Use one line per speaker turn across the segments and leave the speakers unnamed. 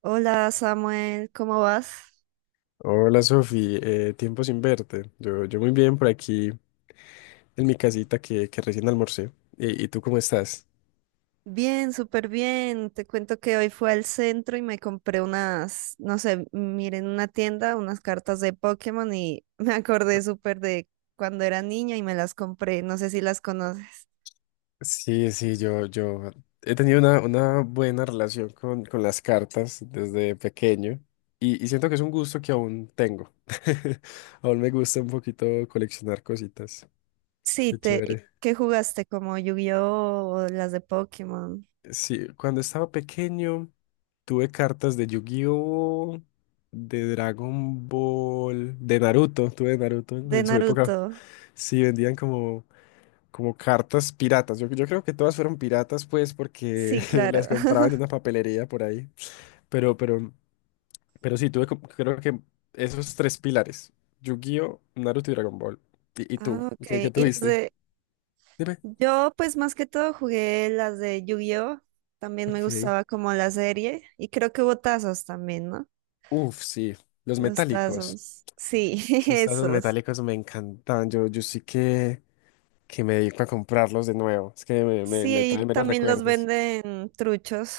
Hola Samuel, ¿cómo vas?
Hola Sofi, tiempo sin verte. Yo muy bien por aquí en mi casita que recién almorcé. ¿Y tú cómo estás?
Bien, súper bien. Te cuento que hoy fui al centro y me compré unas, no sé, miren una tienda, unas cartas de Pokémon y me acordé súper de cuando era niña y me las compré. No sé si las conoces.
Sí, sí, yo he tenido una buena relación con las cartas desde pequeño y siento que es un gusto que aún tengo. Aún me gusta un poquito coleccionar cositas.
Sí,
Qué chévere.
¿qué jugaste? ¿Como Yu-Gi-Oh o las de Pokémon?
Sí, cuando estaba pequeño tuve cartas de Yu-Gi-Oh, de Dragon Ball, de Naruto, tuve Naruto en
De
en su época.
Naruto.
Sí, vendían como cartas piratas. Yo creo que todas fueron piratas, pues, porque
Sí,
las
claro.
compraban en una papelería por ahí. Pero, pero, pero sí, tuve creo que esos tres pilares. Yu-Gi-Oh, Naruto y Dragon Ball. ¿Y tú?
Ah,
¿Qué
ok.
tuviste? Dime.
Yo pues más que todo jugué las de Yu-Gi-Oh! También me
Ok.
gustaba como la serie y creo que hubo tazos también, ¿no?
Uf, sí. Los
Los
metálicos.
tazos. Sí,
Esos tazos
esos.
metálicos me encantaban. Yo sí que me dedico a comprarlos de nuevo. Es que me
Sí, y
traen menos
también los
recuerdos.
venden truchos.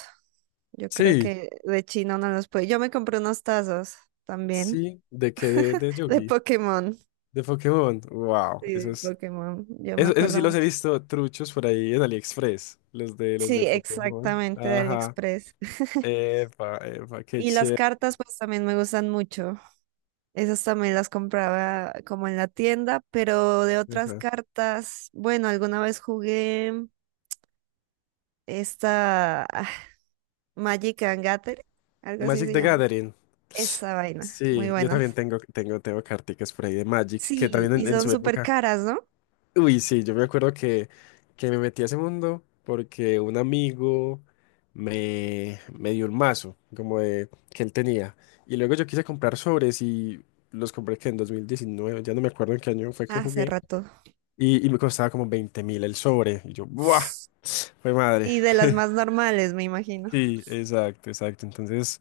Yo creo
Sí,
que de China no los puede. Yo me compré unos tazos también
sí. ¿De qué? De, de
de
Yugi.
Pokémon.
De Pokémon. Wow.
Sí,
Eso
de
es.
Pokémon. Yo me
Eso sí
acuerdo
los he
mucho.
visto truchos por ahí en AliExpress. Los
Sí,
de Pokémon.
exactamente de
Ajá.
AliExpress.
Epa, epa, qué
Y las
chévere.
cartas pues también me gustan mucho. Esas también las compraba como en la tienda, pero de otras
Ajá.
cartas, bueno, alguna vez jugué esta Magic and Gathering, algo así
Magic
se
the
llama.
Gathering.
Esa vaina, muy
Sí, yo también
buenas.
tengo carticas por ahí de Magic, que
Sí,
también
y
en
son
su
súper
época.
caras, ¿no?
Uy, sí, yo me acuerdo que me metí a ese mundo porque un amigo me dio un mazo como que él tenía. Y luego yo quise comprar sobres y los compré que en 2019 ya no me acuerdo en qué año fue que
Hace
jugué.
rato.
Y me costaba como 20.000 el sobre. Y yo, ¡buah! Fue madre.
Y de las más normales, me imagino.
Sí, exacto, exacto. Entonces,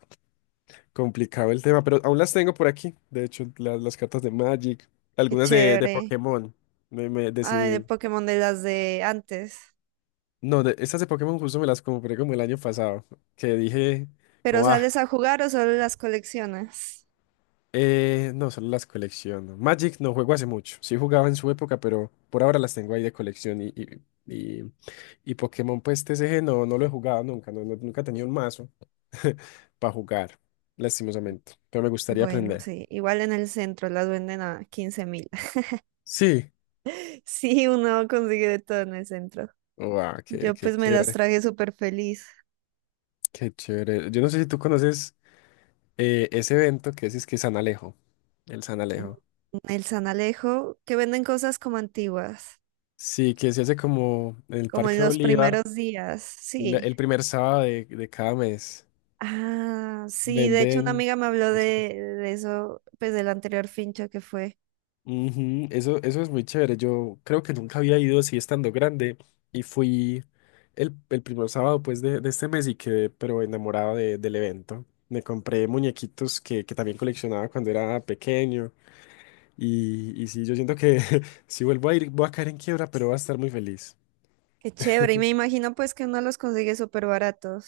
complicado el tema, pero aún las tengo por aquí. De hecho, las cartas de Magic,
Qué
algunas de
chévere.
Pokémon. Me
Ay, de
decidí.
Pokémon de las de antes.
No, estas de Pokémon justo me las compré como el año pasado, que dije,
¿Pero
como, ah,
sales a jugar o solo las coleccionas?
no, solo las colecciono. Magic no juego hace mucho, sí jugaba en su época, pero por ahora las tengo ahí de colección y, y Pokémon, pues TCG no lo he jugado nunca, no, nunca he tenido un mazo para jugar, lastimosamente, pero me gustaría
Bueno,
aprender.
sí, igual en el centro las venden a 15.000.
Sí,
Sí, uno consigue de todo en el centro.
wow, qué,
Yo
qué
pues me las
chévere,
traje súper feliz.
qué chévere. Yo no sé si tú conoces ese evento que es que San Alejo, el San
Mm,
Alejo.
el San Alejo, que venden cosas como antiguas,
Sí, que se hace como en el
como en
Parque
los
Bolívar,
primeros días, sí.
el primer sábado de cada mes.
Ah, sí, de hecho una
Venden
amiga me habló de,
cositas.
de eso, pues del anterior fincha que fue.
Ujú. Eso es muy chévere. Yo creo que nunca había ido así estando grande y fui el primer sábado pues de este mes y quedé pero enamorado del evento. Me compré muñequitos que también coleccionaba cuando era pequeño y sí, yo siento que si vuelvo a ir voy a caer en quiebra, pero voy a estar muy feliz.
Qué chévere, y me imagino pues que uno los consigue súper baratos.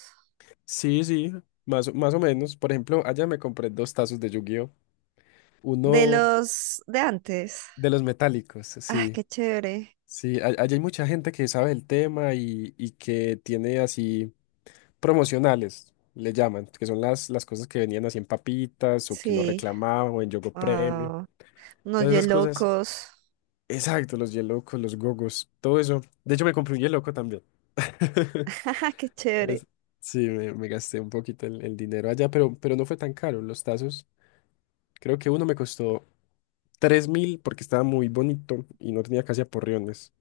Sí, sí, más, más o menos. Por ejemplo, allá me compré dos tazos de Yu-Gi-Oh!
De
Uno
los de antes.
de los metálicos,
Ah,
sí.
qué chévere.
Sí, allá hay mucha gente que sabe el tema y que tiene así promocionales, le llaman, que son las cosas que venían así en papitas o que uno
Sí.
reclamaba o en Yogo Premio.
Wow. Unos
Todas esas cosas.
locos.
Exacto, los Yelocos, los Gogos, todo eso. De hecho, me compré un Yeloco también.
Qué chévere.
Es- sí, me gasté un poquito el dinero allá, pero no fue tan caro. Los tazos, creo que uno me costó 3.000 porque estaba muy bonito y no tenía casi aporreones.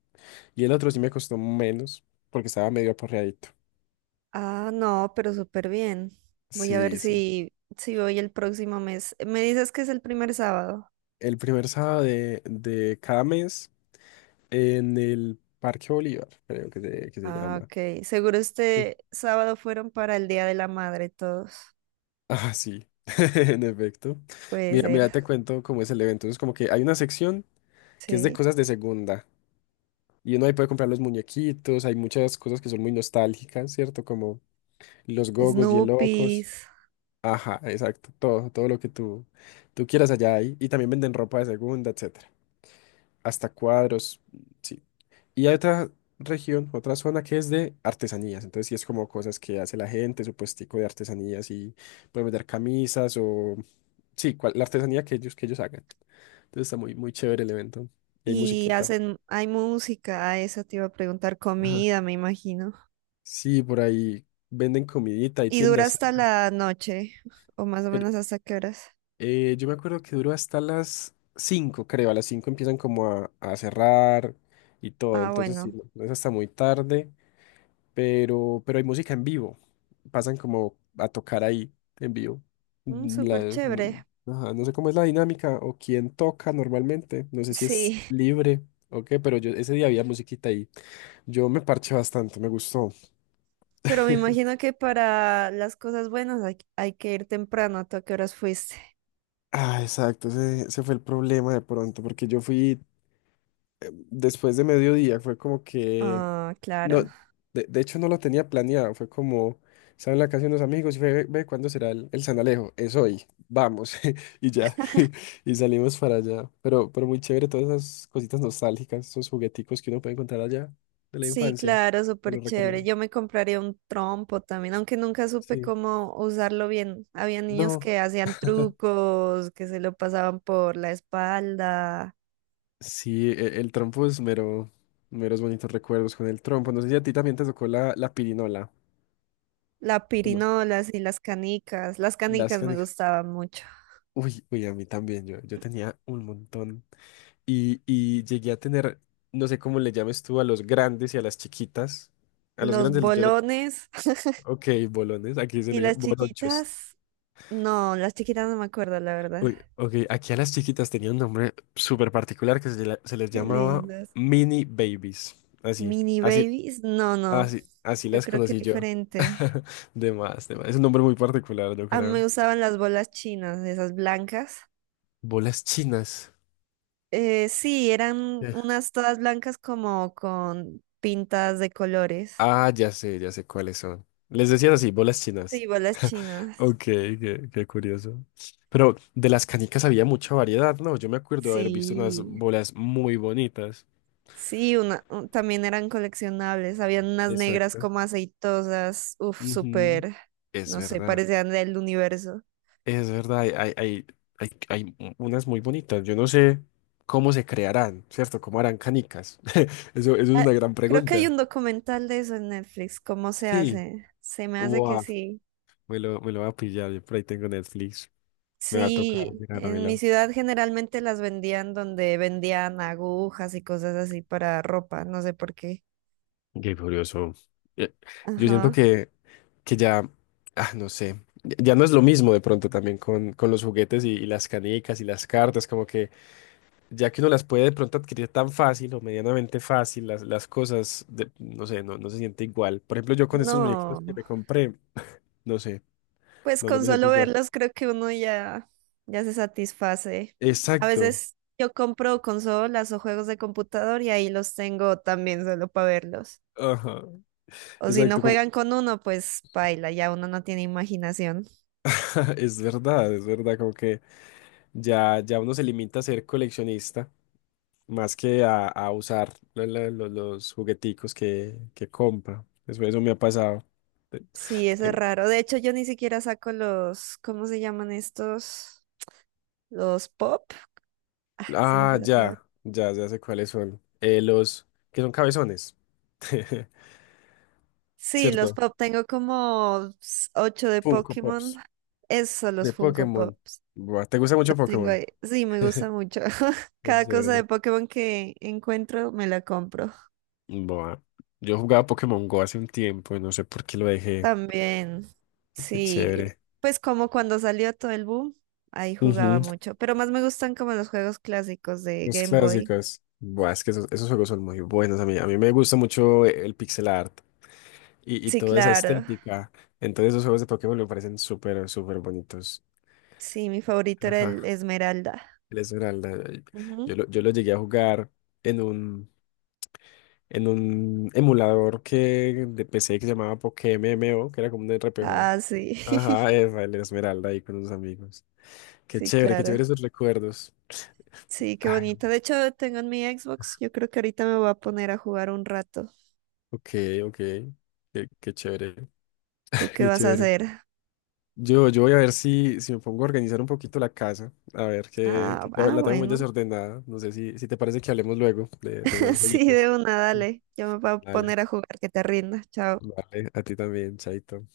Y el otro sí me costó menos porque estaba medio aporreadito.
Ah, no, pero súper bien. Voy a ver
Sí, sí.
si voy el próximo mes. Me dices que es el primer sábado.
El primer sábado de cada mes en el Parque Bolívar, creo que se
Ah,
llama.
ok. Seguro
Sí.
este sábado fueron para el Día de la Madre todos.
Ah, sí, en efecto.
Puede
Mira,
ser.
mira, te cuento cómo es el evento. Es como que hay una sección que es de
Sí.
cosas de segunda. Y uno ahí puede comprar los muñequitos, hay muchas cosas que son muy nostálgicas, ¿cierto? Como los gogos, y
Snoopies.
Ajá, exacto. Todo lo que tú quieras allá hay. Y también venden ropa de segunda, etcétera. Hasta cuadros, sí. Y hay otra región, otra zona que es de artesanías. Entonces sí es como cosas que hace la gente, su puestico de artesanías y pueden vender camisas o sí, la artesanía que ellos hagan. Entonces está muy, muy chévere el evento. Y hay
Y
musiquita.
hacen, hay música, ah, eso te iba a preguntar,
Ajá.
comida, me imagino.
Sí, por ahí venden comidita, hay
Y dura
tiendas.
hasta la noche, o más o menos hasta qué horas.
Yo me acuerdo que duró hasta las 5, creo. A las 5 empiezan como a cerrar y todo.
Ah,
Entonces, sí,
bueno.
no, no es hasta muy tarde, pero hay música en vivo. Pasan como a tocar ahí en vivo.
Mm,
Mm,
súper
la- no,
chévere.
ajá, no sé cómo es la dinámica o quién toca normalmente. No sé si es
Sí.
libre o qué, pero yo ese día había musiquita ahí. Yo me parché bastante, me gustó.
Pero me imagino que para las cosas buenas hay que ir temprano. ¿Tú a qué horas fuiste?
Ah, exacto, ese fue el problema de pronto, porque yo fui después de mediodía, fue como que.
Ah,
No,
claro.
de hecho no lo tenía planeado, fue como, estaba en la casa de unos amigos y fue, ve, ve, ¿cuándo será el San Alejo? Es hoy, vamos, y ya, y salimos para allá. Pero muy chévere todas esas cositas nostálgicas, esos jugueticos que uno puede encontrar allá de la
Sí,
infancia,
claro,
te
súper
los
chévere.
recomiendo.
Yo me compraría un trompo también, aunque nunca supe
Sí.
cómo usarlo bien. Había niños
No,
que hacían trucos, que se lo pasaban por la espalda,
sí, trompo es mero, meros bonitos recuerdos con el trompo. No sé si a ti también te tocó la pirinola,
la
¿o no?
pirinola y las canicas. Las
Las
canicas me
canicas.
gustaban mucho.
Uy, uy, a mí también, yo tenía un montón, y llegué a tener, no sé cómo le llames tú a los grandes y a las chiquitas. A los
Los
grandes yo le...
bolones
Ok, bolones, aquí se
y
le dice
las
bolonchos.
chiquitas. No, las chiquitas no me acuerdo, la verdad.
Uy, ok, aquí a las chiquitas tenía un nombre súper particular que se les
Qué
llamaba
lindas.
mini babies. Así,
Mini
así,
babies, no, no.
así, así
Yo
las
creo que es
conocí yo.
diferente.
De más, de más. Es un nombre muy particular, yo
A mí me
creo.
usaban las bolas chinas, esas blancas.
Bolas chinas.
Sí, eran
Eh.
unas todas blancas como con pintas de colores.
Ah, ya sé cuáles son. Les decían así, bolas chinas.
Sí, bolas chinas.
Ok, qué curioso. Pero de las canicas había mucha variedad, ¿no? Yo me acuerdo de haber visto unas
Sí,
bolas muy bonitas.
sí, también eran coleccionables. Habían unas negras
Exacto.
como aceitosas, uf,
Ujú.
súper,
Es
no sé,
verdad,
parecían del universo.
es verdad, hay unas muy bonitas. Yo no sé cómo se crearán, ¿cierto? ¿Cómo harán canicas? Eso es
Ah,
una gran
creo que hay
pregunta.
un documental de eso en Netflix, ¿cómo se
Sí,
hace? Se me hace que
wow,
sí.
me lo va a pillar, yo por ahí tengo Netflix, me va a tocar
Sí, en mi
mirármelo.
ciudad generalmente las vendían donde vendían agujas y cosas así para ropa, no sé por qué.
Qué curioso. Eh, Yo siento
Ajá.
que ya, ah, no sé, ya ya no es lo mismo de pronto también con los juguetes y las canicas y las cartas, como que ya que uno las puede de pronto adquirir tan fácil o medianamente fácil, las cosas, no sé, no, no se siente igual. Por ejemplo, yo con estos muñequitos que
No,
me compré, no sé,
pues
no, no
con
me siento
solo
igual.
verlos creo que uno ya, ya se satisface. A
Exacto.
veces yo compro consolas o juegos de computador y ahí los tengo también solo para verlos.
Ajá,
O si no
exacto, como,
juegan con uno, pues baila, ya uno no tiene imaginación.
es verdad, como que ya, ya uno se limita a ser coleccionista más que a usar los jugueticos que compra. Eso me ha pasado. Te-
Sí, eso es
tengo-
raro. De hecho, yo ni siquiera saco los, ¿cómo se llaman estos? Los pop. Ah, se me
Ah,
fue la palabra.
ya, ya, ya sé cuáles son. Los que son cabezones,
Sí, los
¿cierto?
pop. Tengo como ocho de
Funko
Pokémon.
Pops
Eso, los
de
Funko
Pokémon.
Pops.
Buah, ¿te gusta
Y
mucho
Los tengo
Pokémon?
ahí. Sí, me gusta mucho.
Qué
Cada cosa
chévere.
de Pokémon que encuentro, me la compro.
Buah, yo jugaba Pokémon Go hace un tiempo y no sé por qué lo dejé.
También,
Qué
sí.
chévere.
Pues como cuando salió todo el boom, ahí jugaba
Ujú.
mucho. Pero más me gustan como los juegos clásicos de
Los
Game Boy.
clásicos. Buah, es que esos juegos son muy buenos a mí. A mí me gusta mucho el pixel art, y
Sí,
toda esa
claro.
estética. Entonces esos juegos de Pokémon me parecen súper, súper bonitos.
Sí, mi favorito era
Ajá.
el Esmeralda.
El Esmeralda.
Ujú.
Yo lo llegué a jugar en un, en un emulador que de PC que se llamaba PokéMMO, que era como un RPG.
Ah, sí.
Ajá, el Esmeralda ahí con unos amigos.
Sí,
Qué
claro.
chévere esos recuerdos.
Sí, qué
Ay,
bonito. De hecho, tengo en mi Xbox. Yo creo que ahorita me voy a poner a jugar un rato.
ok, ok. Qué chévere,
¿Tú qué
qué
vas a
chévere.
hacer?
Yo voy a ver si me pongo a organizar un poquito la casa. A ver,
Ah, ah,
la tengo muy
bueno.
desordenada. No sé si te parece que hablemos luego de más
Sí, de
jueguitos.
una,
Mm.
dale. Yo me voy a
Vale,
poner a jugar, que te rinda. Chao.
vale, a ti también, Chaito.